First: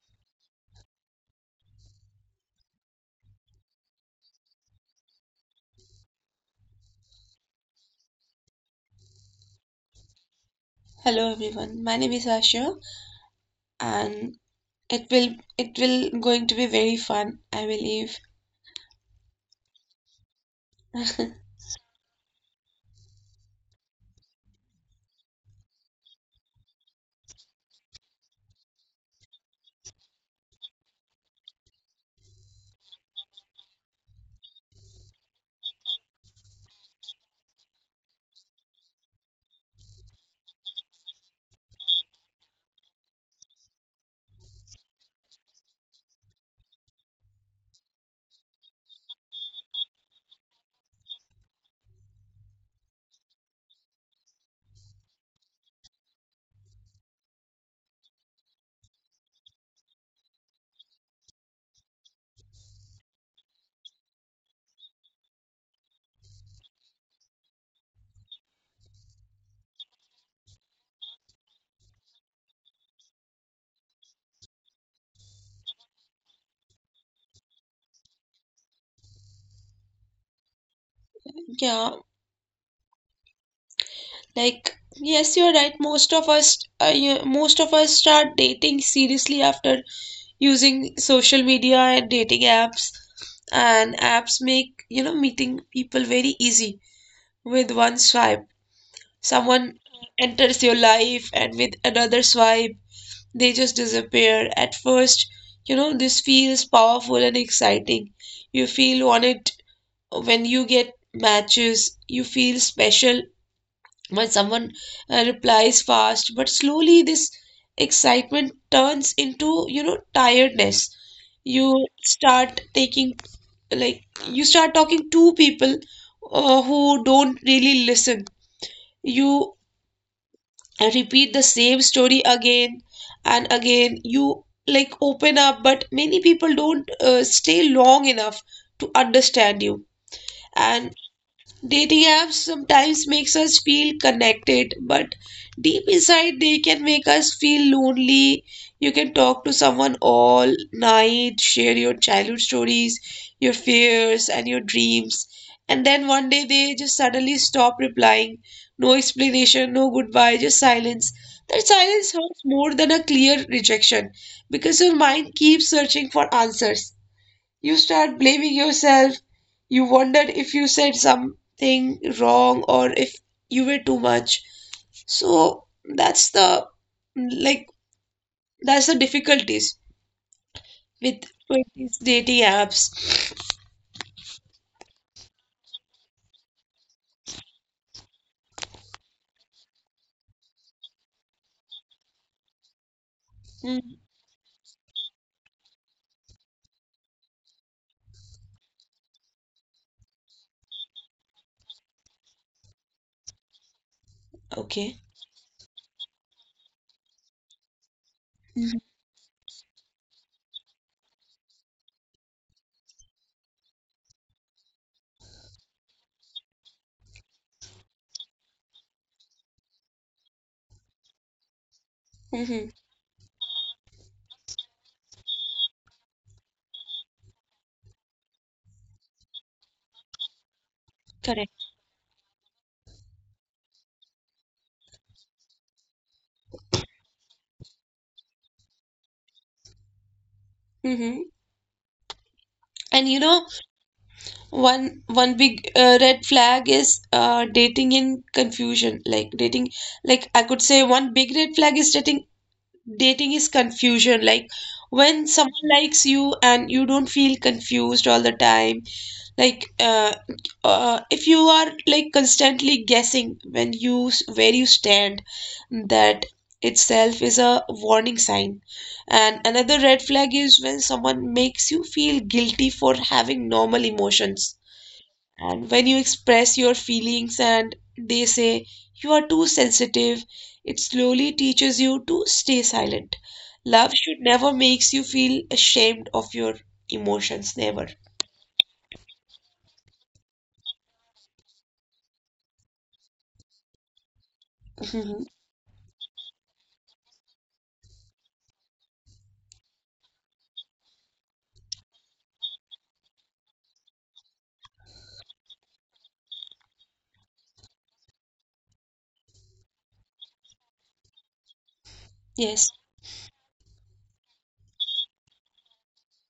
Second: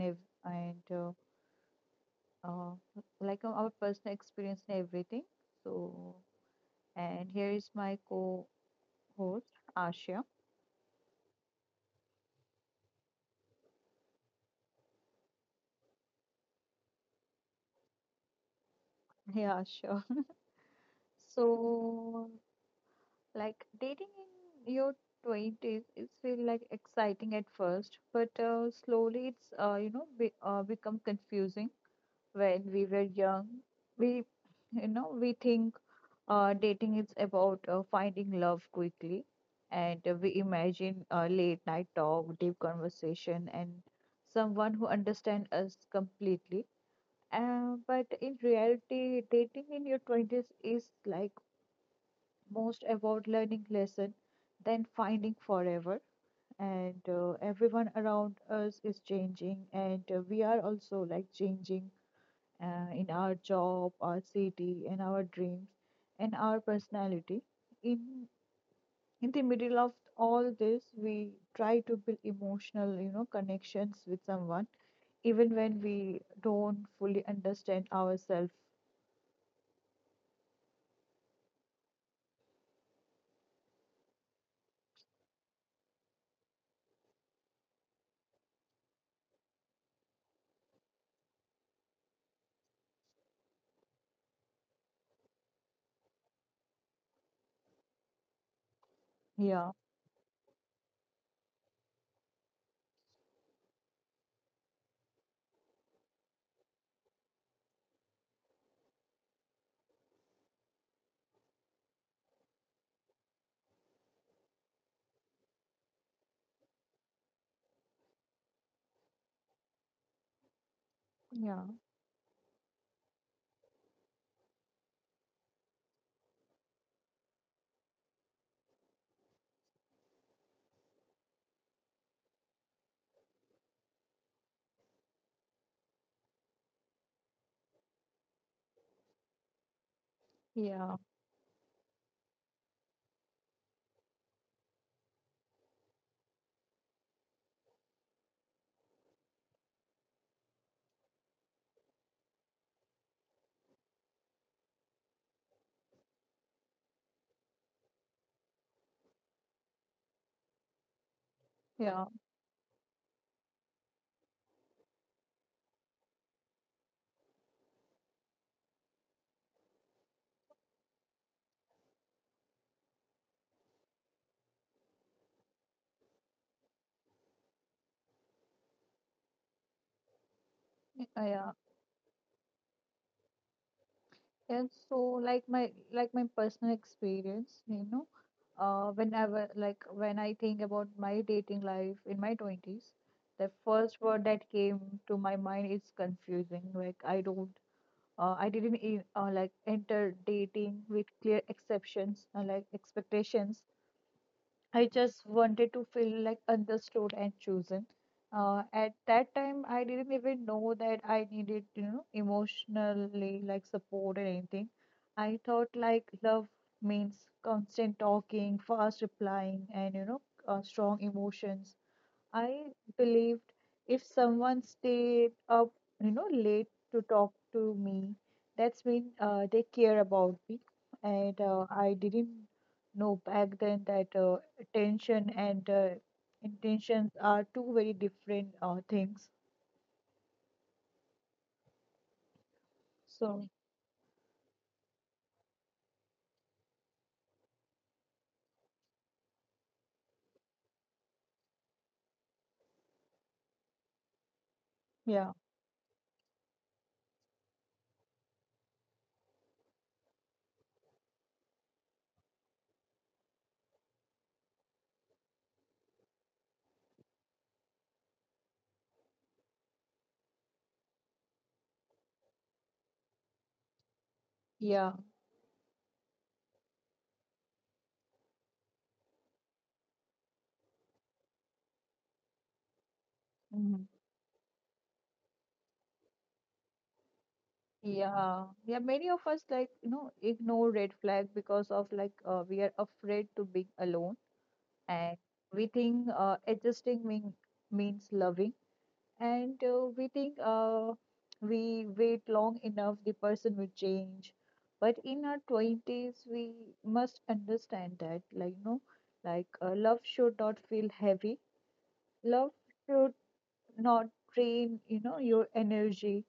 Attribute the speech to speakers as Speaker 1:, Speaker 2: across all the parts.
Speaker 1: ev- and uh, uh, our personal experience and everything. So, and here is my co-host Asha.
Speaker 2: Hello everyone. My name is Asha and it will it will going to be very fun, I believe.
Speaker 1: Hey Asha. So Like dating in your 20s, it feel like exciting at first, but slowly it's become confusing. When we were young, we you know we think dating is about finding love quickly, and we imagine late night talk, deep conversation, and someone who understands us completely. But in reality, dating in your 20s is like most about learning lesson than finding forever. And everyone around us is changing, and we are also like changing in our job, our city, and our dreams, and our personality. In in the middle of all this, we try to build emotional connections with someone, even when we don't fully understand ourselves.
Speaker 2: Yeah, like yes, you're right. Most of us most of us start dating seriously after using social media and dating apps. And apps make, you know, meeting people very easy with one swipe.
Speaker 1: Yeah,
Speaker 2: Someone enters your life and with another swipe they just disappear. At first, you know, this feels powerful and exciting. You feel on it when you get matches, you feel special when someone replies fast, but slowly this excitement turns into, you know, tiredness.
Speaker 1: yeah,
Speaker 2: You start taking, like, you start talking to people who don't really listen. You and repeat the same story again and again you like open up, but many people don't stay long enough to understand you. And
Speaker 1: yeah,
Speaker 2: dating apps sometimes makes us feel connected, but deep inside they can make us feel lonely. You can talk to someone all night, share your childhood stories, your fears and your dreams, and then one day they just suddenly stop replying. No explanation, no goodbye, just silence. That
Speaker 1: yeah,
Speaker 2: silence hurts more than a clear rejection because your mind keeps searching for answers. You start blaming yourself. You wondered if you said something wrong or if you were too much. So that's the, like, that's the difficulties with
Speaker 1: yeah.
Speaker 2: these dating apps.
Speaker 1: And so like my personal experience, whenever when I think about my dating life in my 20s, the
Speaker 2: Mm,
Speaker 1: first word that came to my mind is confusing. Like I didn't like enter dating with clear exceptions, expectations. I
Speaker 2: okay.
Speaker 1: just wanted to feel like understood and chosen.
Speaker 2: Mm-hmm.
Speaker 1: At that time, I didn't even know that I needed, emotionally like support or anything. I thought like love means constant talking, fast replying, and strong emotions.
Speaker 2: Mm-hmm.
Speaker 1: I believed if someone stayed up, late to talk to me, that's mean they care about me. And
Speaker 2: Correct.
Speaker 1: uh, I didn't know back then that attention and intentions are two very different things.
Speaker 2: Mm-hmm. And you know,
Speaker 1: So
Speaker 2: one big red flag is dating in confusion. Like I could say one big red flag is dating is confusion, like when
Speaker 1: yeah,
Speaker 2: someone likes you and you don't feel confused all the time, like if you are like constantly guessing when you where you stand, that itself is a warning sign. And another red flag is when someone makes you feel guilty for having normal emotions,
Speaker 1: yeah.
Speaker 2: and when you express your feelings and they say you are too sensitive, it slowly teaches you to stay silent.
Speaker 1: Mhm.
Speaker 2: Love should never makes you feel ashamed of your emotions, never.
Speaker 1: Yeah, yeah, many of us like ignore red flag because of we are afraid to be alone.
Speaker 2: Mhm.
Speaker 1: And we think adjusting means loving, and we think we wait long enough, the person will change. But in our 20s, we must understand that, like, no, love should not feel heavy, love
Speaker 2: Yes,
Speaker 1: should not drain, your energy.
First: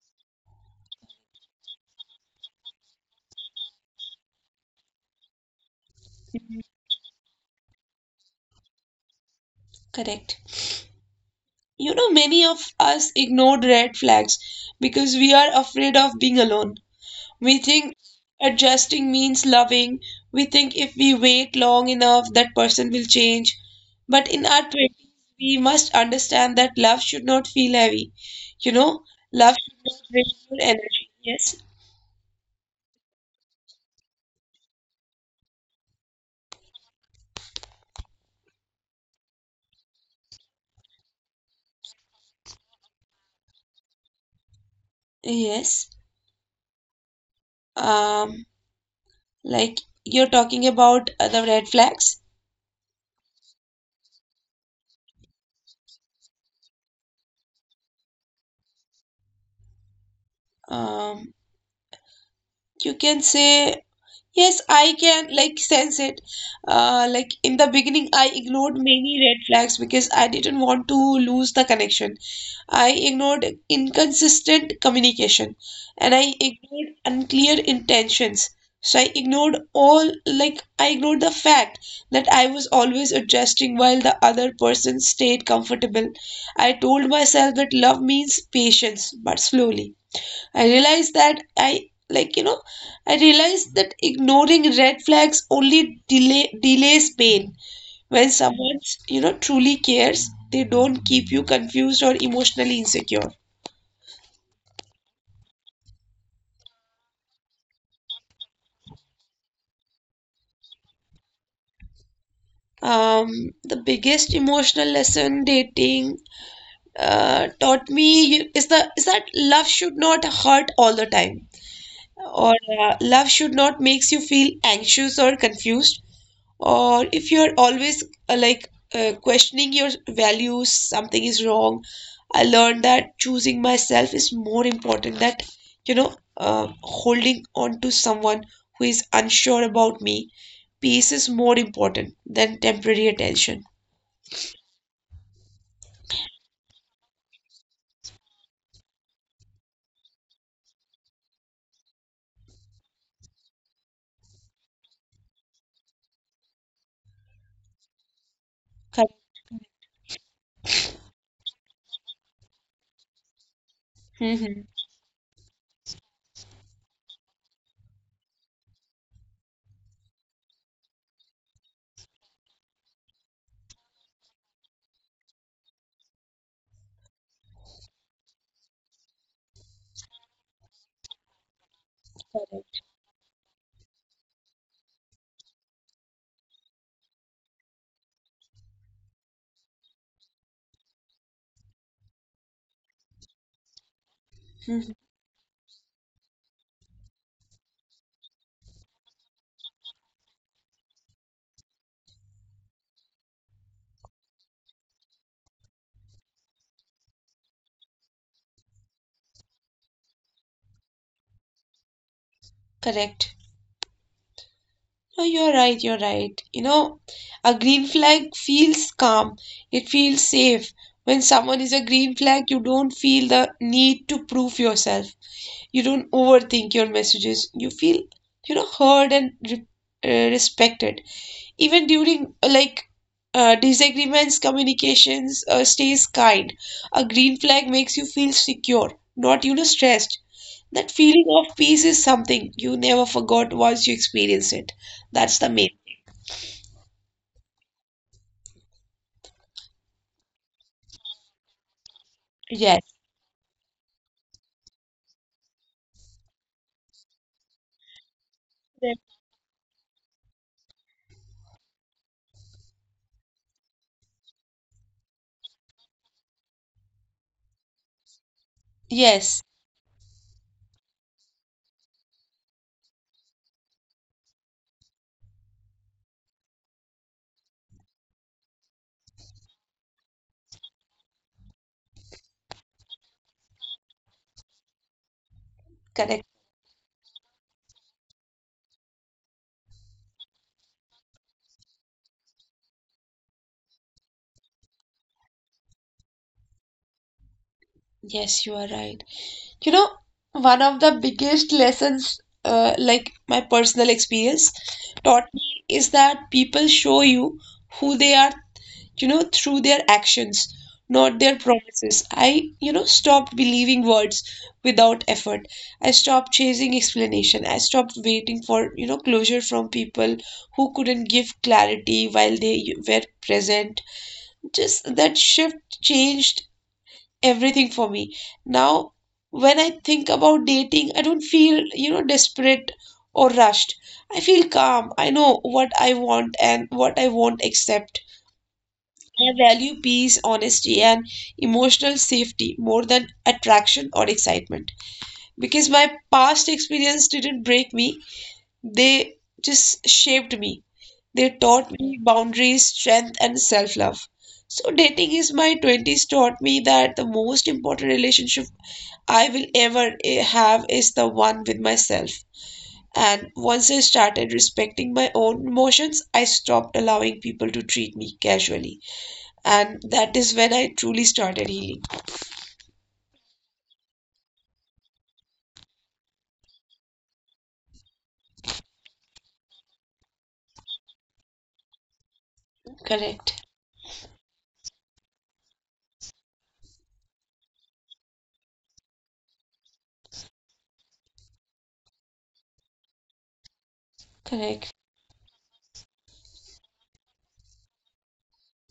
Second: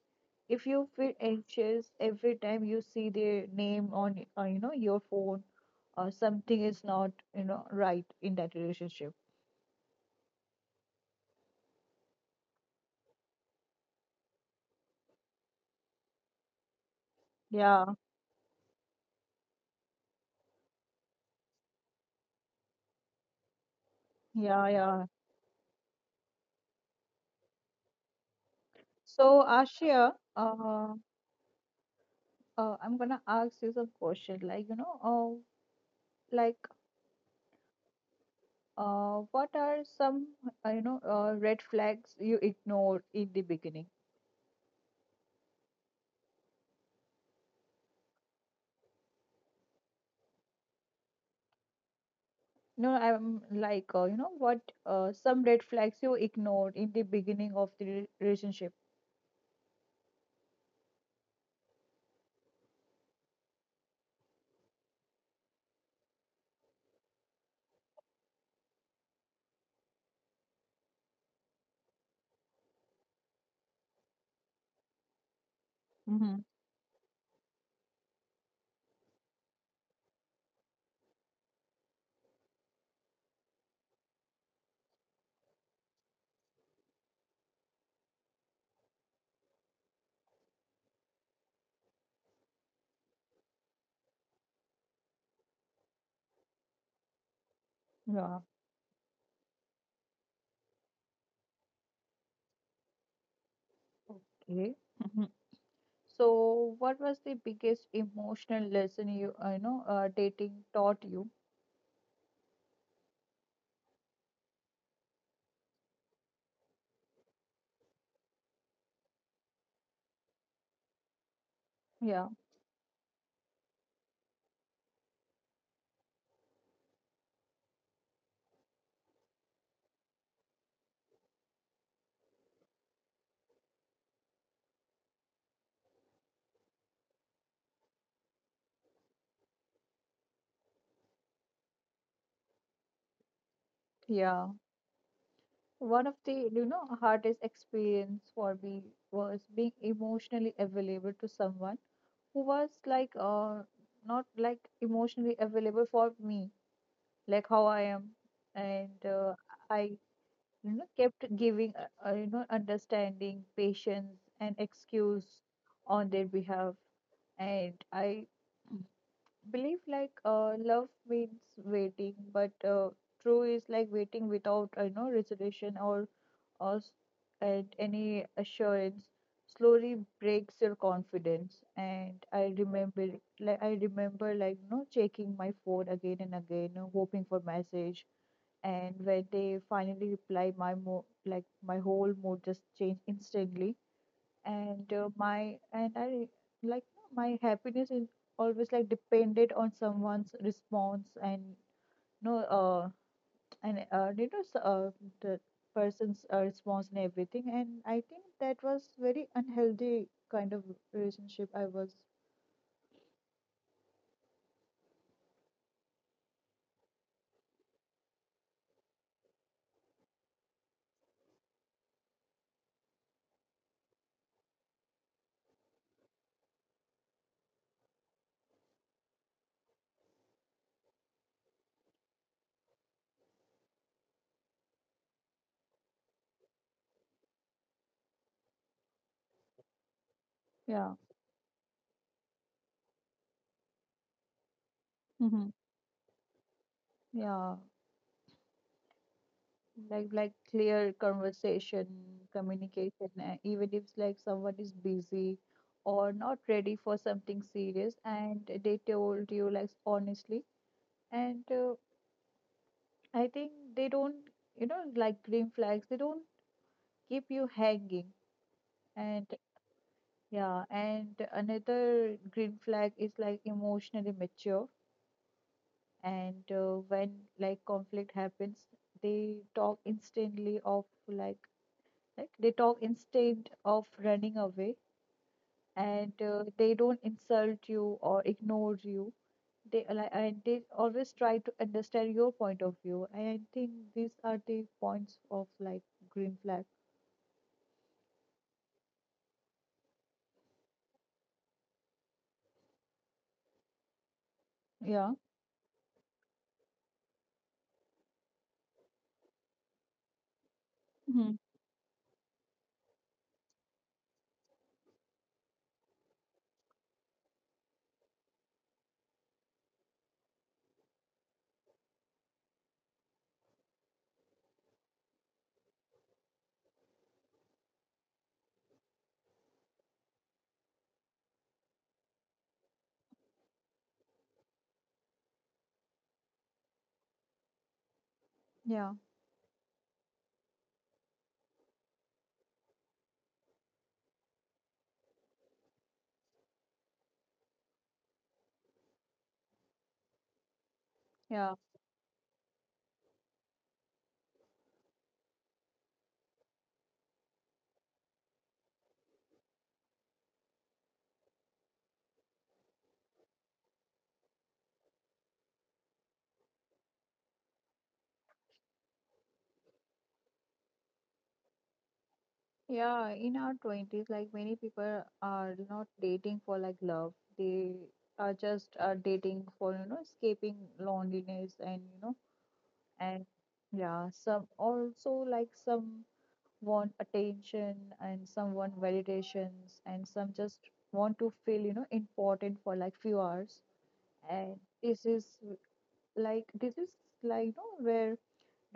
Speaker 1: If you feel anxious every time you see their name on, your phone, or something is not, right in that relationship.
Speaker 2: correct. You know, many of us ignored red flags because we are afraid of being alone. We
Speaker 1: Yeah.
Speaker 2: think adjusting means loving. We think if we wait long enough, that person will change. But in
Speaker 1: Yeah,
Speaker 2: our
Speaker 1: yeah.
Speaker 2: 20s, we must understand that love should not feel heavy. You know,
Speaker 1: So,
Speaker 2: love should not
Speaker 1: Ashia,
Speaker 2: drain your energy. Yes.
Speaker 1: I'm gonna ask you some question. Like, uh, like, what are some, red flags you ignored in the beginning?
Speaker 2: Yes. Um, like you're talking about other red flags.
Speaker 1: No, I'm like, what, some red flags you ignored in the beginning of the relationship.
Speaker 2: Um, you can say yes, I can like sense it. Like in the beginning, I ignored many red flags because I didn't want to lose the connection. I ignored inconsistent communication and I
Speaker 1: Mm-hmm.
Speaker 2: ignored unclear intentions. So I ignored all, like, I ignored the fact that I was always adjusting while the other person stayed comfortable. I told myself that love means patience, but slowly I realized that I like you know I realized that ignoring red flags only delays pain. When
Speaker 1: Yeah.
Speaker 2: someone, you know, truly cares, they don't keep you confused or emotionally insecure.
Speaker 1: Okay. Mm-hmm. So, what was the biggest emotional lesson you, dating taught you?
Speaker 2: Um, the biggest emotional lesson dating taught me is the is that love should not hurt all the time,
Speaker 1: Yeah.
Speaker 2: or love should not makes you feel anxious or confused, or if you're always questioning your values, something is wrong. I learned that choosing myself is more important that, you know, holding on to someone who is unsure about me. Peace is more important than temporary attention.
Speaker 1: Yeah. One of the hardest experience for me was being emotionally available to someone who was not like emotionally available for me, like how I am. And
Speaker 2: Correct.
Speaker 1: I kept giving understanding, patience, and
Speaker 2: Hmm.
Speaker 1: excuse on their behalf. And I believe love means waiting, but true is like waiting without resolution or at any assurance slowly breaks your confidence. And I
Speaker 2: Correct.
Speaker 1: remember, like no, checking my phone again and again, no, hoping for message. And when they finally reply, my mo- like my whole mood just changed instantly. And
Speaker 2: Mhm.
Speaker 1: my and I like my happiness is always like depended on someone's response. And no and you know, was the person's response and everything. And I think that was very unhealthy kind of relationship I was.
Speaker 2: Correct. No, you're right, you're right. You know, a green flag feels calm, it feels safe. When someone is a green flag, you don't feel the need to prove yourself. You don't overthink your messages. You feel, you know, heard and respected. Even during disagreements, communications stays kind. A green flag makes you feel secure, not, you know, stressed.
Speaker 1: Yeah.
Speaker 2: That feeling of peace is something you never forgot once you experience it. That's
Speaker 1: Hmm.
Speaker 2: the main.
Speaker 1: Yeah, like clear conversation,
Speaker 2: Yes.
Speaker 1: communication, even if like someone is busy or not ready for something serious, and they
Speaker 2: Correct.
Speaker 1: told you like honestly. And I think they don't you know like green flags, they don't keep you hanging. And
Speaker 2: Yes.
Speaker 1: yeah, and another green flag is like emotionally mature. And when like conflict happens, they talk instantly of like they talk instead of running away, and
Speaker 2: Correct.
Speaker 1: they don't insult you or ignore you. They like and they always try to understand your point of view. And I think these are the points of like green flag.
Speaker 2: Yes, you are right. You know, one of the biggest lessons, like my personal experience
Speaker 1: Yeah.
Speaker 2: taught me is that people show you who they are, you know, through their actions, not
Speaker 1: Mhm.
Speaker 2: their promises. I, you know, stopped believing words without effort. I stopped chasing explanation. I stopped waiting for, you know, closure from people who couldn't give clarity while they were present. Just that shift changed everything for me. Now, when I think about dating, I don't feel, you know, desperate or rushed. I feel calm. I know what I want and what I won't accept.
Speaker 1: Yeah.
Speaker 2: I value peace, honesty, and emotional safety more than attraction or excitement, because my past experience didn't break me, they just shaped me. They
Speaker 1: Yeah.
Speaker 2: taught me boundaries, strength, and self love. So, dating is my 20s taught me that the most important relationship I will ever have is the one with myself. And once I started respecting my own emotions, I stopped allowing people to treat me casually. And that is when I truly started healing.
Speaker 1: Yeah, in our 20s, like many people are not dating for like love. They are just dating for, escaping loneliness, and, and
Speaker 2: Correct.
Speaker 1: yeah, some also like some want attention, and some want validations, and some just want to feel, important for like few hours. And
Speaker 2: Correct.
Speaker 1: this is this is like, where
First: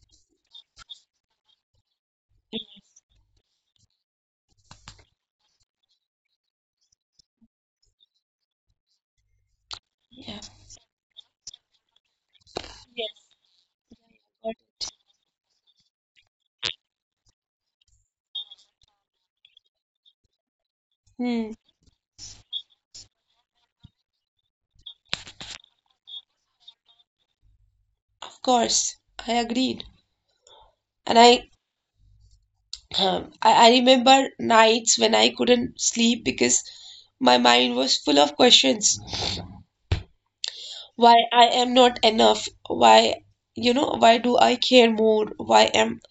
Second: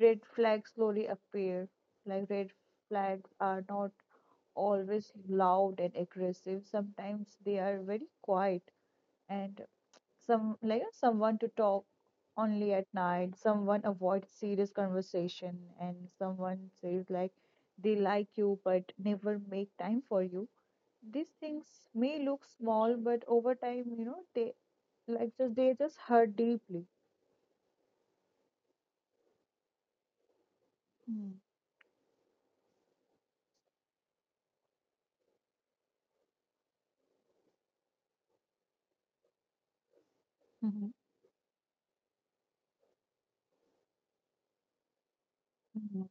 Speaker 1: red flags slowly appear. Like red flags are not always loud and aggressive. Sometimes they are very quiet, and
Speaker 2: Yeah.
Speaker 1: some like someone to talk only at night. Someone avoids
Speaker 2: But-
Speaker 1: serious conversation, and someone says like they like you but never make time for you. These
Speaker 2: Hmm.
Speaker 1: things may look small, but over time, they just hurt deeply.
Speaker 2: Of course. I agreed. And
Speaker 1: Mm,
Speaker 2: I, I remember nights when I couldn't sleep because my mind was full of questions.
Speaker 1: mhm,
Speaker 2: Why I am not enough? Why, you know, why do I care more? Why am
Speaker 1: mhm.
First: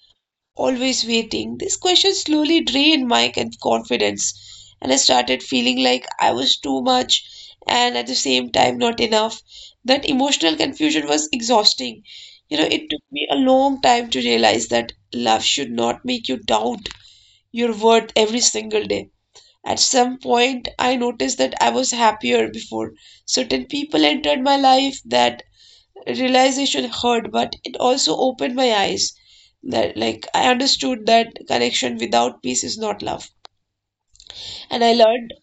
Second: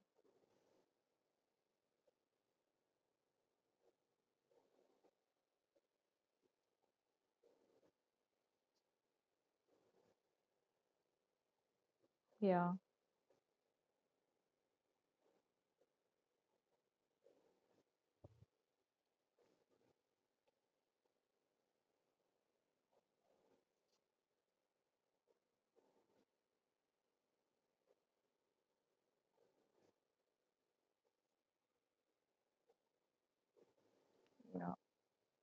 Speaker 2: always waiting? These questions slowly drained my confidence, and I started feeling like I was too much and at the same time not enough. That emotional confusion was exhausting. You know,
Speaker 1: Yeah,
Speaker 2: it took me a long time to realize that love should not make you doubt your worth every single day. At some point, I noticed that I was happier before certain people entered my life. That realization hurt, but it also opened my eyes. That, like, I understood that connection without peace is not love.
Speaker 1: yeah,
Speaker 2: And I learned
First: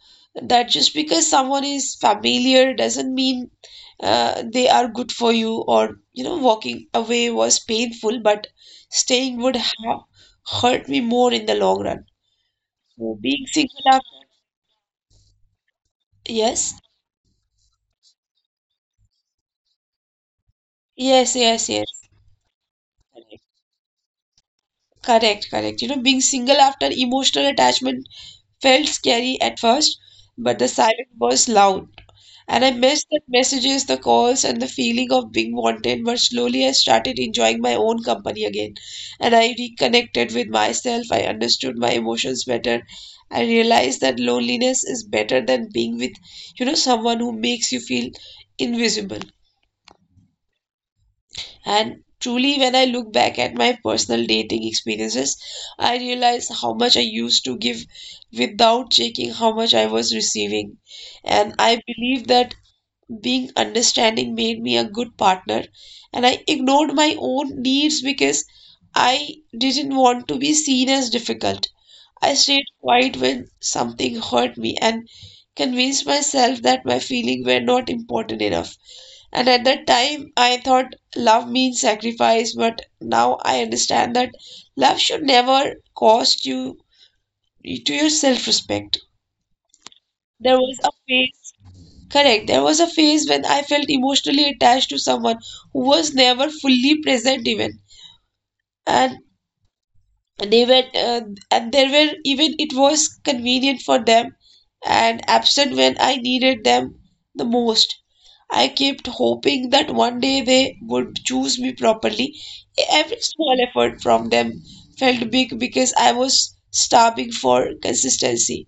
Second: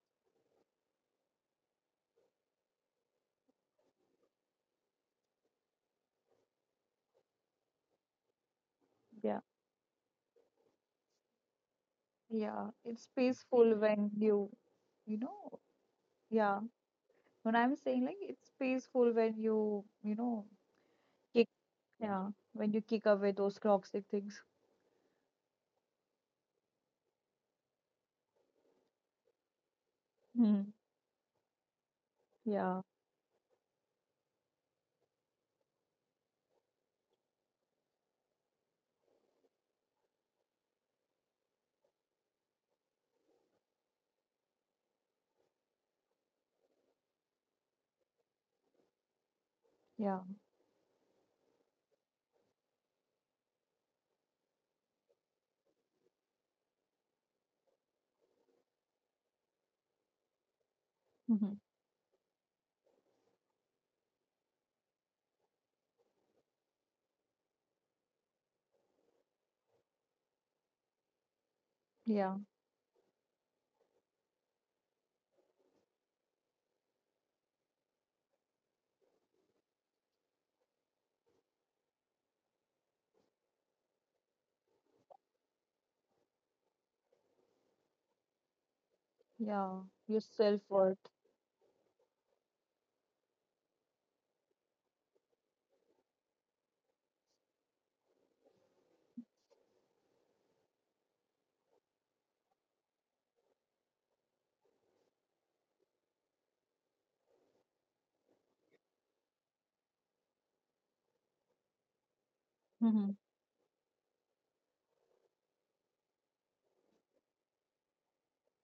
Speaker 2: that just because someone is familiar doesn't mean they are good for you. Or, you know, walking away was painful, but staying
Speaker 1: yeah,
Speaker 2: would have hurt me more in the long run.
Speaker 1: yeah. It's
Speaker 2: So being
Speaker 1: peaceful
Speaker 2: single after,
Speaker 1: when you, you know, yeah.
Speaker 2: yes,
Speaker 1: When I'm saying like it's peaceful when you,
Speaker 2: yes,
Speaker 1: kick,
Speaker 2: yes, yes.
Speaker 1: yeah, when you kick away those toxic things.
Speaker 2: Correct, correct. You know, being single after emotional attachment felt scary at first, but the
Speaker 1: Hmm.
Speaker 2: silence was loud. And I
Speaker 1: Yeah,
Speaker 2: missed the messages, the calls, and the feeling of being wanted. But slowly I started enjoying my own company again. And I reconnected with myself. I understood my emotions better. I realized that loneliness is better than being with, you know, someone who makes you feel invisible.
Speaker 1: yeah.
Speaker 2: And truly, when I look back at my personal dating experiences, I realize how much I used to give without checking how much I was receiving. And
Speaker 1: Hmm.
Speaker 2: I believe that being understanding made me a good partner. And I ignored my own needs because I didn't want to be seen as difficult. I
Speaker 1: Yeah,
Speaker 2: stayed quiet when something hurt me and convinced myself that my feelings were not important enough. And at that time, I thought love means sacrifice, but now I understand that love should never cost you to your self-respect.
Speaker 1: yeah. Your
Speaker 2: There was a
Speaker 1: self-worth.
Speaker 2: phase, correct, there was a phase when I felt emotionally attached to someone who was never fully present even. And they were and there were even it was convenient for them and absent when I needed them the most. I kept hoping that one day they would choose me properly.
Speaker 1: Hmm.
Speaker 2: Every small effort from them felt big because I was starving for consistency.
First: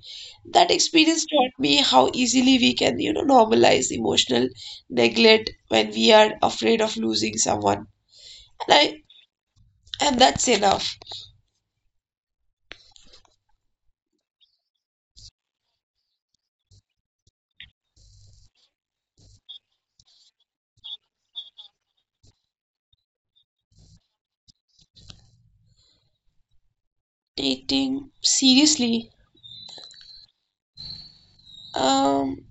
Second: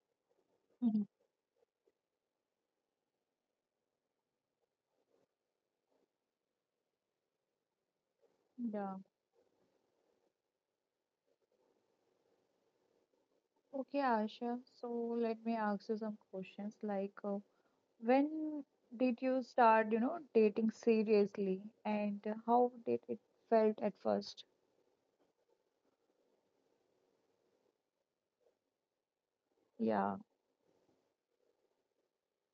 Speaker 2: That
Speaker 1: Hmm.
Speaker 2: experience taught me how easily we can, you know, normalize emotional neglect when we are afraid of losing someone. And I,
Speaker 1: Yeah.
Speaker 2: and that's enough.
Speaker 1: Okay, Asha. So let me ask you some questions. Like, when did you start, dating seriously, and how did it felt at first?
Speaker 2: Taking seriously.
Speaker 1: Yeah,
Speaker 2: Um,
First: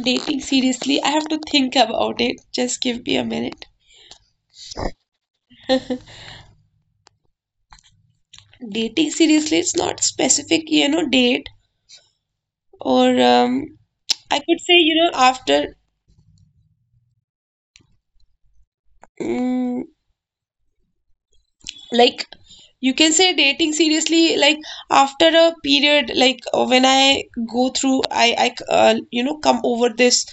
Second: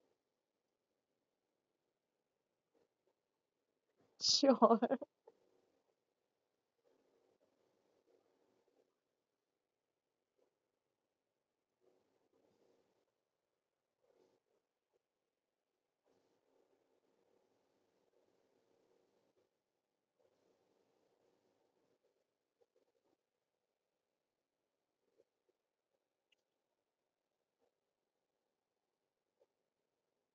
Speaker 2: dating seriously, I have to think about it. Just give me a minute.
Speaker 1: sure.
Speaker 2: Dating seriously, it's not specific, you know, date or I could say, you know, after mm, like you can say dating seriously, like after a period, like when I go through, you know, come over this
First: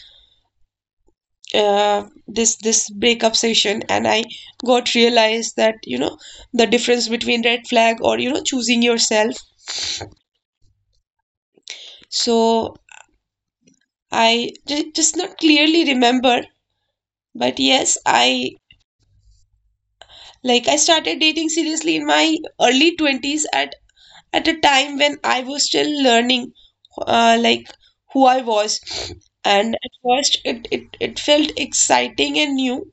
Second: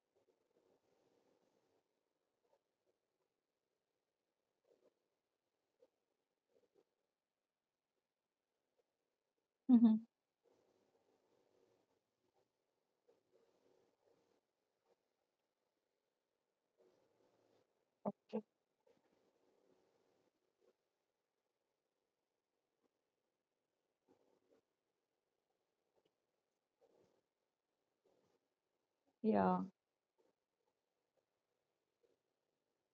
Speaker 2: breakup session, and I got realized that, you know, the difference between red flag or, you know, choosing yourself.
Speaker 1: Mhm.
Speaker 2: So I, just not clearly remember, but yes,
Speaker 1: Okay.
Speaker 2: I started dating seriously in my early 20s at a time when I was still learning uh, like who I was.
Speaker 1: Yeah,
Speaker 2: And at first it felt exciting and new,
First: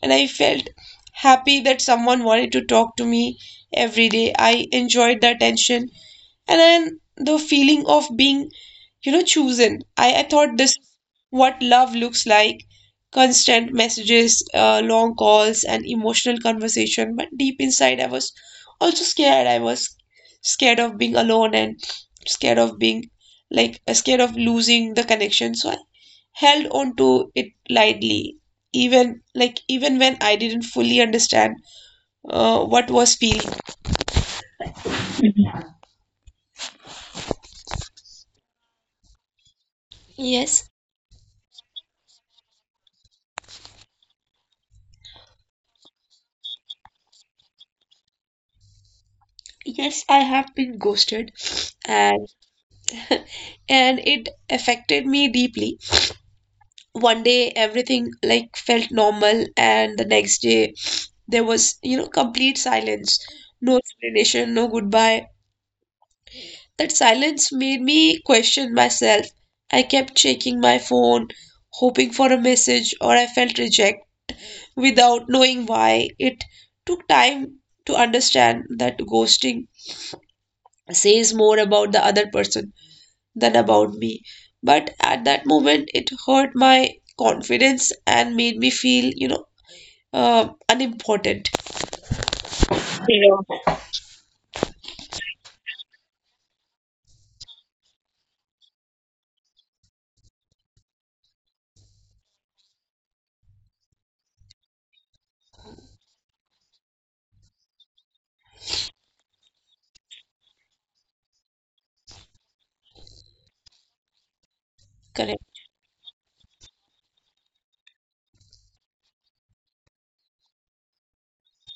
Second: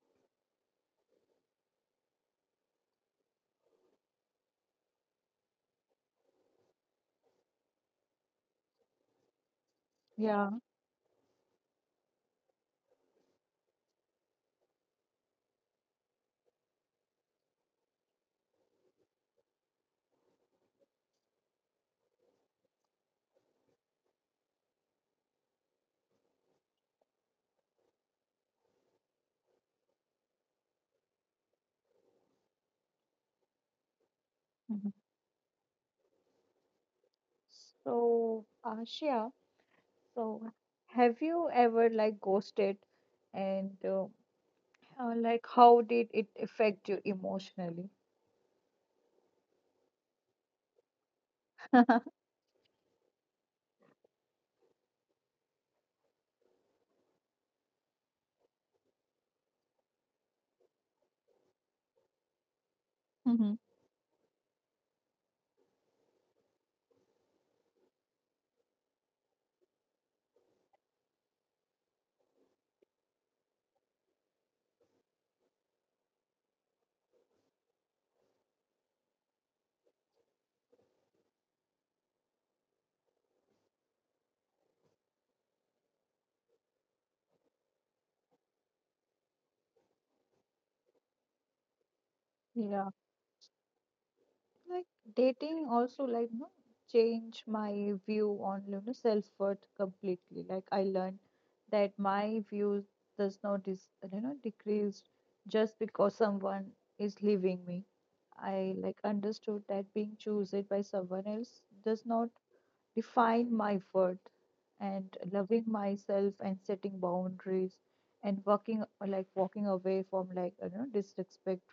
Speaker 2: and I felt happy that someone wanted to talk to me every day. I enjoyed the attention and then the feeling of being, you know, chosen. I
Speaker 1: yeah.
Speaker 2: thought this is what love looks like: constant messages, long calls, and emotional conversation. But deep inside I was also scared. I was scared of being alone and scared of being scared of losing the connection. So I held on to it lightly, even when I didn't fully understand what was feeling.
Speaker 1: Mm-hmm. So, Ashia, so
Speaker 2: Yes,
Speaker 1: have you ever like ghosted, and like how did it affect you emotionally?
Speaker 2: yes, I have been ghosted, and and it affected me deeply. One day everything like felt normal and the next day there was, complete silence.
Speaker 1: Mhm.
Speaker 2: No explanation, no goodbye. That silence made me question myself. I kept checking my phone, hoping for a message or I felt reject without knowing why. It took time to understand that ghosting says more about the other person than about me. But at that moment, it hurt my confidence and made me feel unimportant.
Speaker 1: Yeah, like dating also like no change my view on self-worth completely. Like I learned that my views does not dis you know decrease just because someone is leaving me. I like understood that being chosen by someone else does not define my worth, and
Speaker 2: Correct.
Speaker 1: loving myself, and setting boundaries, and working like walking away from disrespect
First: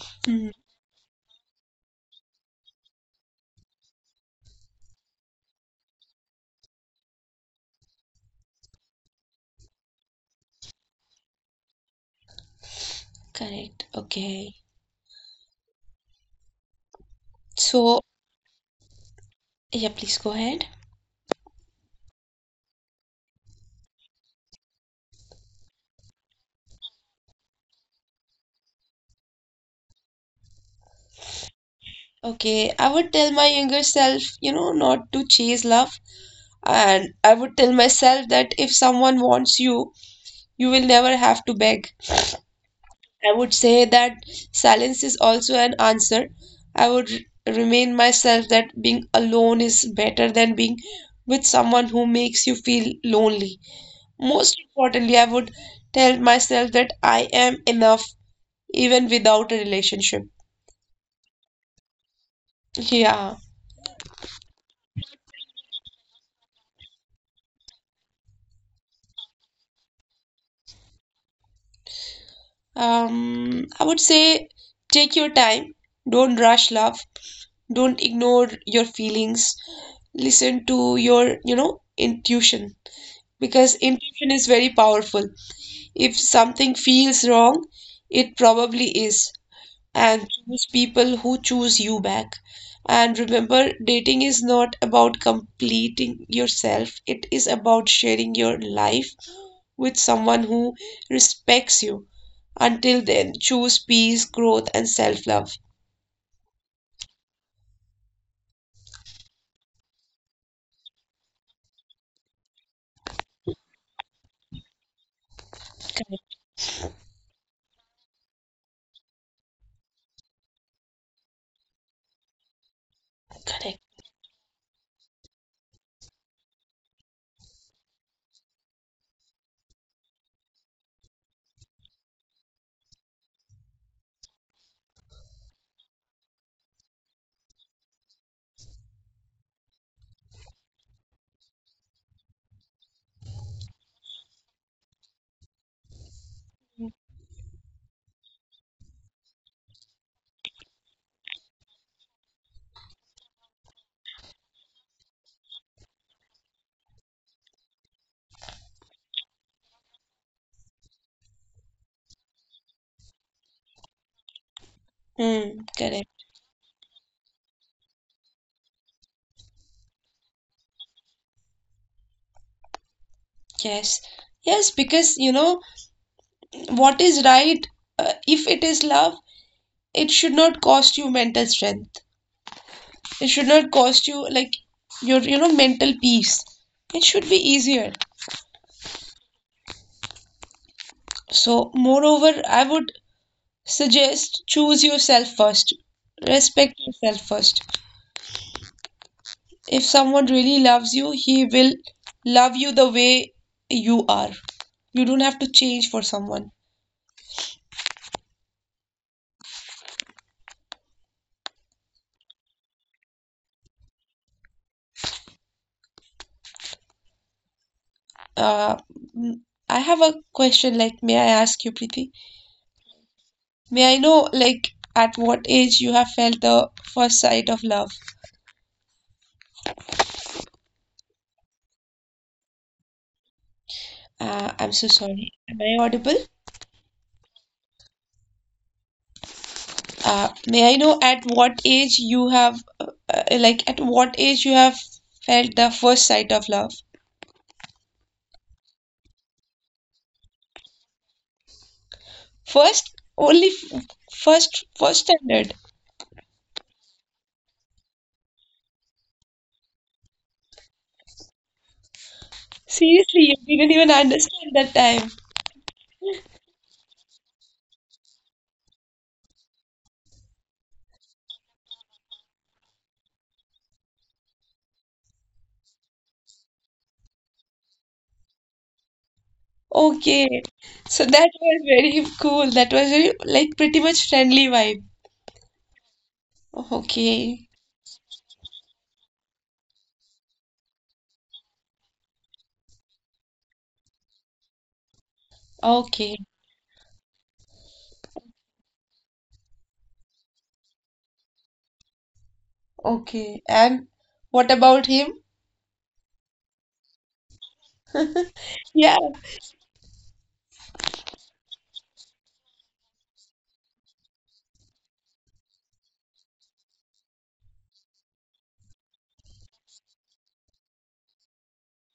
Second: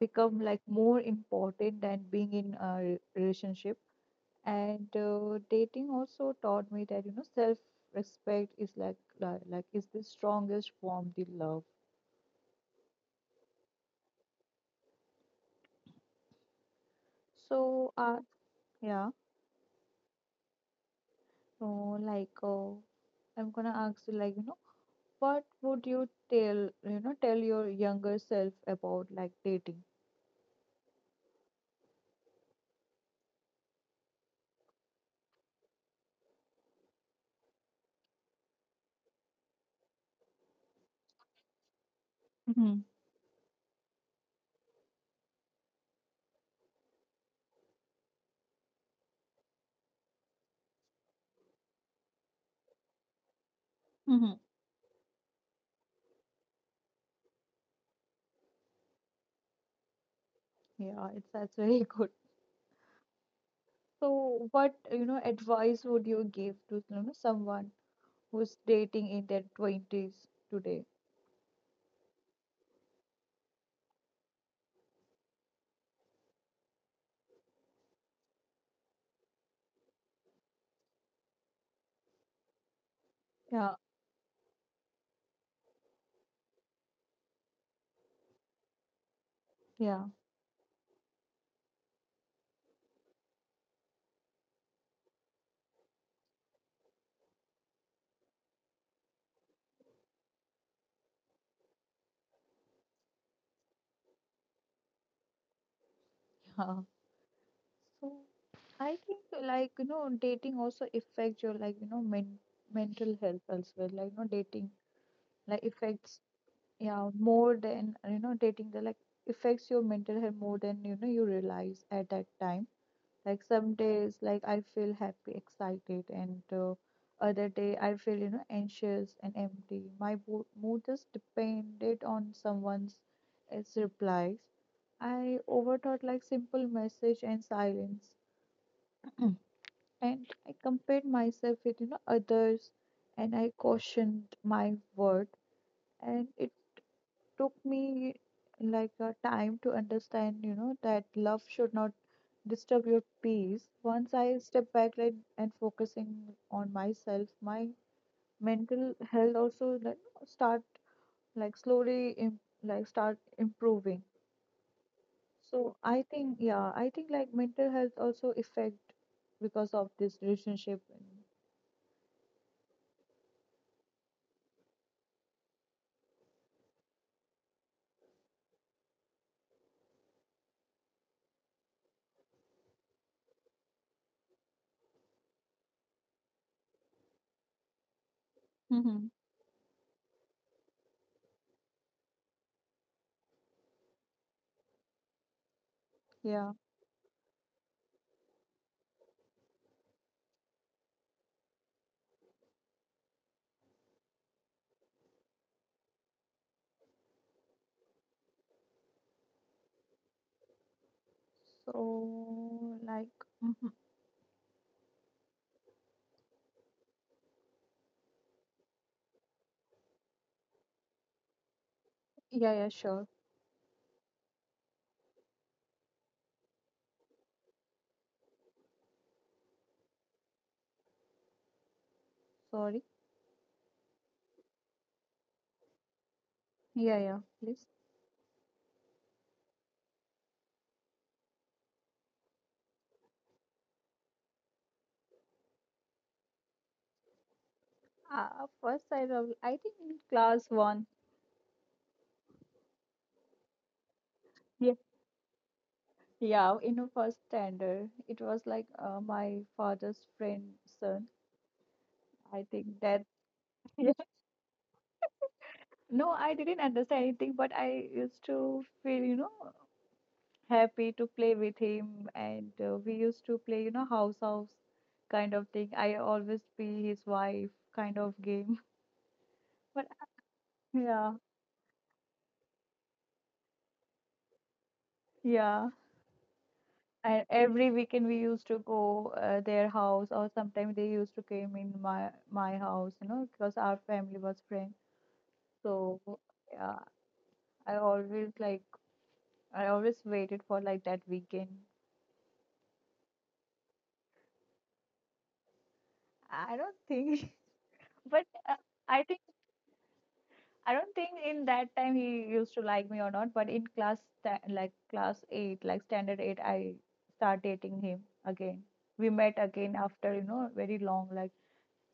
Speaker 1: become
Speaker 2: Mhm.
Speaker 1: like more important than being in a relationship. And dating also taught me that self respect is like is the strongest form the love.
Speaker 2: Correct. Okay.
Speaker 1: so
Speaker 2: So,
Speaker 1: uh yeah,
Speaker 2: yeah, please go ahead.
Speaker 1: so I'm gonna ask you, like you know what would you tell your younger self about like dating.
Speaker 2: Okay, I would tell my younger self, not to chase love. And I would tell myself that if someone wants you, you will never have to beg.
Speaker 1: Mm-hmm.
Speaker 2: I would say that silence is also an answer. I would remind myself that being alone is better than being with someone who makes you feel lonely.
Speaker 1: Mm-hmm.
Speaker 2: Most importantly, I would tell myself that I am enough even without a relationship.
Speaker 1: Yeah, it's that's very good.
Speaker 2: Yeah.
Speaker 1: So, what advice would you give to someone who's dating in their twenties today?
Speaker 2: I would say take your time. Don't rush love. Don't ignore your feelings. Listen to your intuition
Speaker 1: Yeah,
Speaker 2: because intuition is very powerful. If something feels wrong, it probably is.
Speaker 1: yeah,
Speaker 2: And choose people who choose you back. And remember, dating is not about completing yourself, it is about sharing your life with someone who respects you. Until then, choose peace, growth, and self love.
Speaker 1: yeah. So I think like dating also affects your mental health as well. Like you know dating like affects, yeah, more than you know dating the like affects your mental health more than you realize at that time. Like some
Speaker 2: Correct.
Speaker 1: days, like I feel happy, excited, and other day I feel, anxious and empty. My mood is depended on someone's its replies. I overthought like simple message and silence, and I compared myself with, others, and I cautioned my worth, and it took me like a time to understand that love should not disturb your peace. Once I step back, like, and focusing on myself, my mental health also like start like slowly im- like start improving. So I
Speaker 2: Correct.
Speaker 1: think, yeah, I think like mental health also affect because of this relationship.
Speaker 2: Yes. Yes, because you know what is right, if it is love, it should not cost you mental strength. It should not cost you like your mental peace. It should be easier.
Speaker 1: Mm-hmm.
Speaker 2: So moreover, I would suggest choose yourself first.
Speaker 1: Yeah,
Speaker 2: Respect yourself first. If someone really loves you, he will love you the way you are. You don't have to change for someone.
Speaker 1: so like. Mhm.
Speaker 2: Uh, mm, I have a question like may I ask you, Preeti?
Speaker 1: Yeah, yeah, sure.
Speaker 2: May I know like at what age you have felt the first sight of love?
Speaker 1: Sorry.
Speaker 2: I'm so sorry. Am I audible?
Speaker 1: Yeah, yeah, please.
Speaker 2: May I know at what age you have, like, at what age you have felt the first sight of love?
Speaker 1: First, I remember, I think in class one.
Speaker 2: First, only first,
Speaker 1: Yeah,
Speaker 2: first standard.
Speaker 1: yeah, in the first standard, it was like my father's friend son. I think that.
Speaker 2: Seriously, you didn't even
Speaker 1: Yeah.
Speaker 2: understand that time.
Speaker 1: No, I didn't understand anything, but I used to feel, happy to play with him, and we used to play, house house kind of thing. I always be his wife kind of game. But
Speaker 2: Okay, so
Speaker 1: yeah,
Speaker 2: that was very cool. That was very, like, pretty much friendly vibe.
Speaker 1: yeah. And
Speaker 2: Okay,
Speaker 1: every weekend we used to go their house, or sometimes they used to came in my house, because our family was friends. So
Speaker 2: okay,
Speaker 1: yeah, I always like I always waited for like that weekend.
Speaker 2: okay. And what about him?
Speaker 1: I don't think, but
Speaker 2: Yeah.
Speaker 1: I think I don't think in that time he used to like me or not. But in class eight, like standard eight, I start dating him again. We met again after very long, like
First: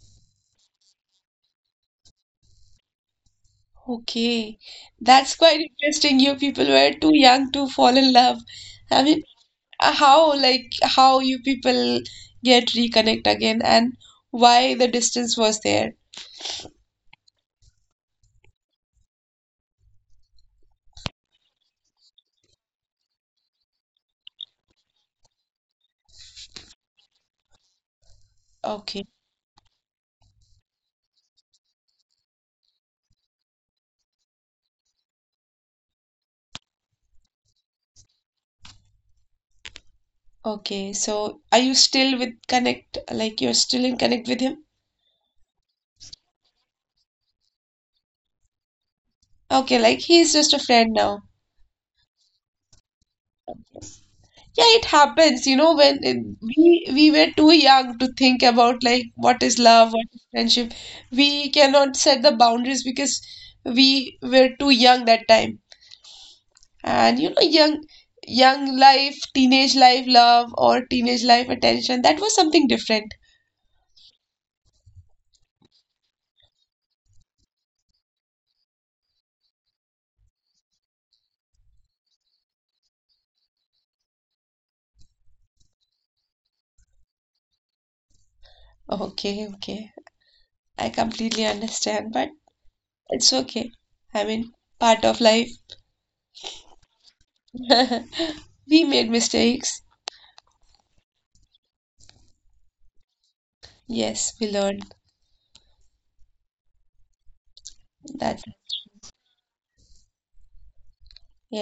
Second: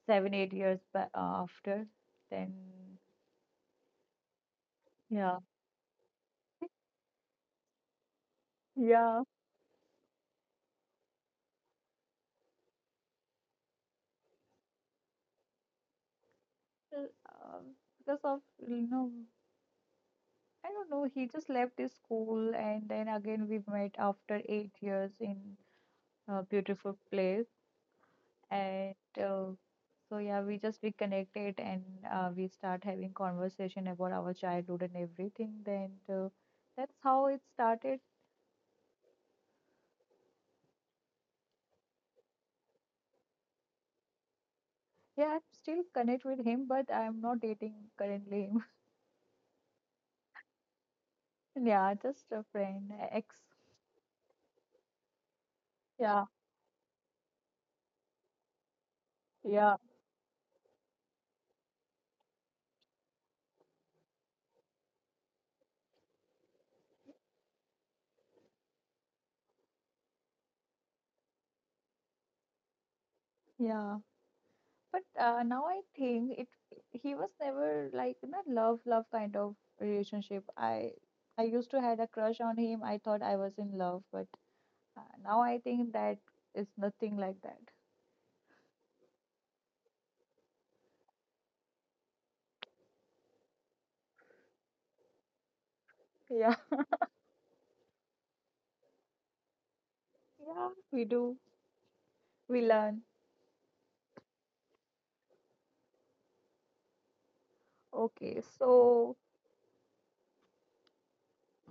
Speaker 1: 7, 8 years after then.
Speaker 2: Okay, that's
Speaker 1: Yeah,
Speaker 2: quite interesting. You people were too young to fall in love. I
Speaker 1: yeah.
Speaker 2: mean, how like how you people get reconnect again and why the distance was there.
Speaker 1: Well, um, because of, you know, I don't know, he just left his school and then again we met after 8 years in a beautiful place. And
Speaker 2: Okay,
Speaker 1: uh, so, yeah, we just reconnected, and we start having conversation about our childhood and everything. Then that's how it started.
Speaker 2: okay, so are you still with connect like you're still in connect with him?
Speaker 1: Yeah, I'm still connect with him, but I'm not dating currently him.
Speaker 2: Okay, like he's just a friend now?
Speaker 1: Yeah, just a friend, ex.
Speaker 2: Yeah, it happens you know when it,
Speaker 1: Yeah,
Speaker 2: we we were too young to think about like what is
Speaker 1: yeah,
Speaker 2: love, what is friendship. We cannot set the boundaries because we were too young that time, and you know, young life teenage life love or teenage life attention, that was something different.
Speaker 1: yeah. But now I think it he was never like in a love love kind of relationship. I used to had a crush on him. I thought I was in love, but now I think that is nothing like that.
Speaker 2: Okay, okay, I completely understand, but it's okay. I mean, part of life.
Speaker 1: Yeah.
Speaker 2: We made mistakes.
Speaker 1: Yeah, we do. We learn.
Speaker 2: Yes, we learned
Speaker 1: Okay,
Speaker 2: that.
Speaker 1: so.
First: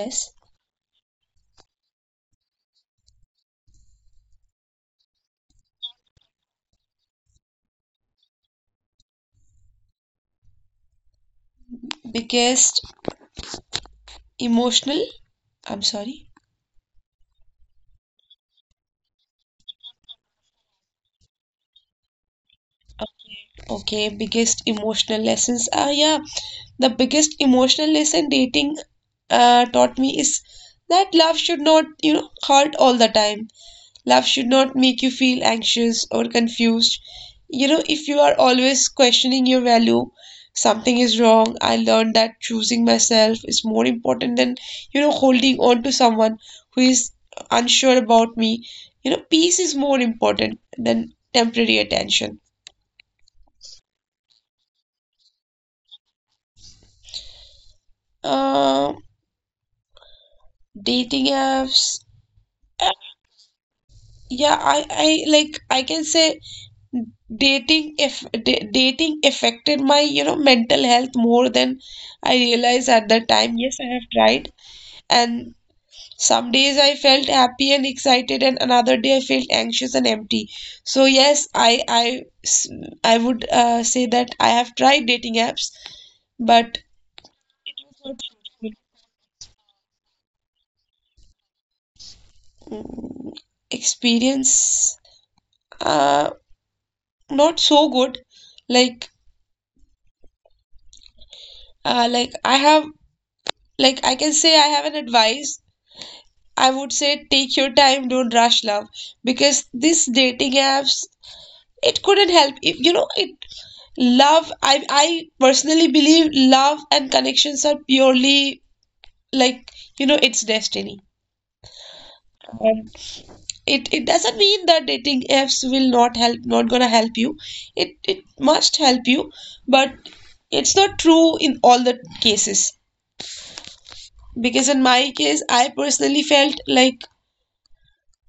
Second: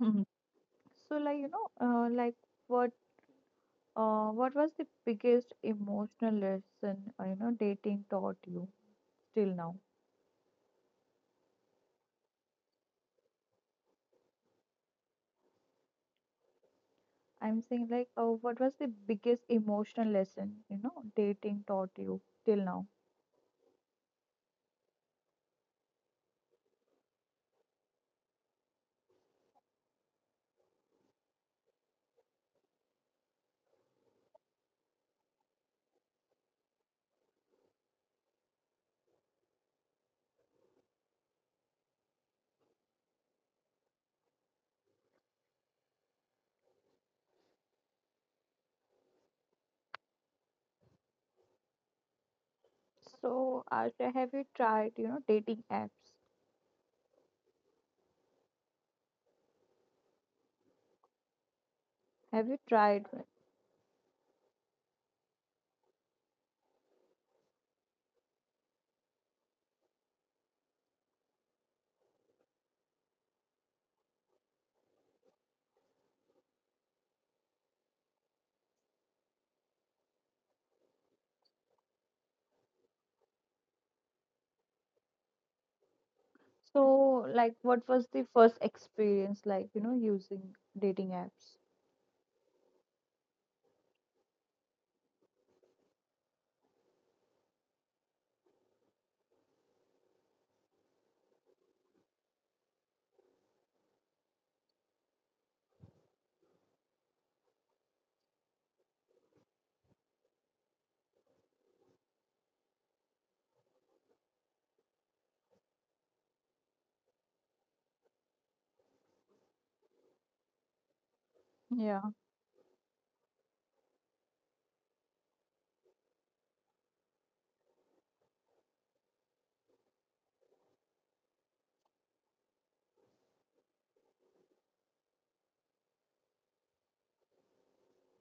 Speaker 1: Mhm. So like like what what was the biggest emotional lesson dating taught you till now?
Speaker 2: biggest emotional, I'm sorry.
Speaker 1: I'm saying like, what was the biggest emotional lesson, dating taught you till now?
Speaker 2: Okay, biggest emotional lessons. Ah, yeah, the biggest emotional lesson dating taught me is that love should not hurt all the time. Love should not make you feel anxious or confused. You know, if you are always questioning your value, something is wrong. I learned that choosing myself is more important than holding on to someone who is unsure about me. You know, peace is more important than temporary attention.
Speaker 1: So, Asha, have you tried, dating apps?
Speaker 2: Um, Dating apps.
Speaker 1: Have you tried?
Speaker 2: Yeah, I like I can say dating if da- dating affected my mental health more than I realized at the time. Yes, I have tried. And some days I felt happy and excited, and another day I felt anxious and empty. So yes, I would say that I have tried dating apps, but
Speaker 1: So, like, what was the first experience like, using dating apps?
Speaker 2: mm, experience uh not so good. Like like I have. Like I can say I have an advice. I would say take your time, don't rush love. Because this dating apps, it couldn't help. If you know it love, I personally believe love and connections are purely like, it's destiny.
Speaker 1: Yeah.
Speaker 2: And it doesn't mean that dating apps will not help, not gonna help you. It must help you, but it's not true in all the cases because in my case I personally felt like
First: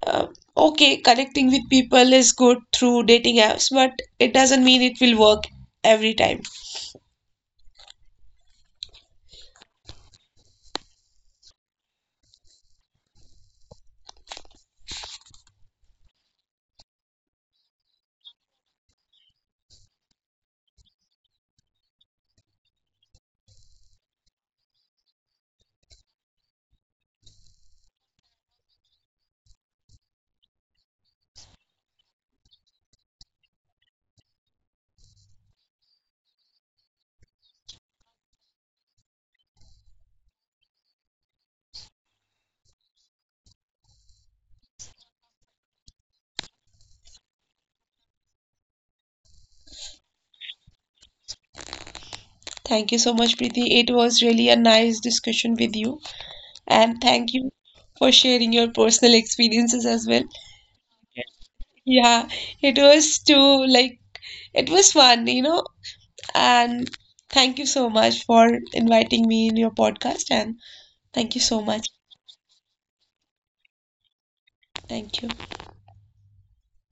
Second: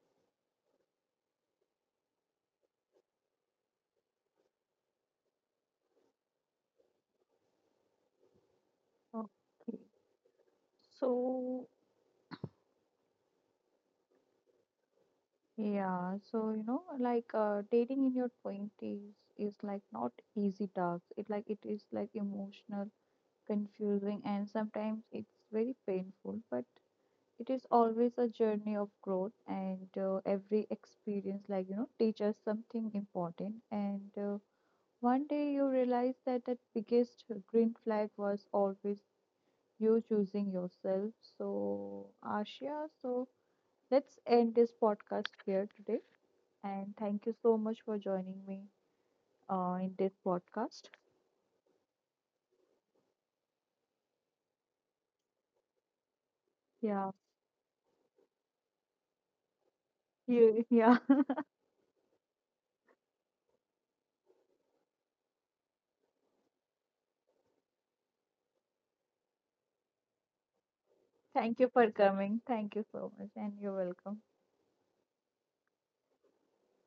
Speaker 2: uh, okay, connecting with people is good through dating apps, but it doesn't mean it will work every time.
Speaker 1: Okay. So, yeah, so like dating in your 20s is like not easy task. It like it is like emotional, confusing, and sometimes it's very painful. But it is always a journey of growth, and every experience, like teaches something important. And one day you realize that that biggest green flag was always you choosing yourself. So, Ashia, so let's end this podcast here today. And thank you so much for joining me in this podcast.
Speaker 2: Thank you so much, Preeti. It was really a nice discussion with you, and
Speaker 1: Yeah,
Speaker 2: thank you for sharing your personal experiences as well.
Speaker 1: you, yeah.
Speaker 2: Yeah, it was too like it was fun, you know, and thank you so much for inviting me in your podcast, and thank you so
Speaker 1: Thank you
Speaker 2: much.
Speaker 1: for coming. Thank you so much, and you're welcome.
Speaker 2: Thank you.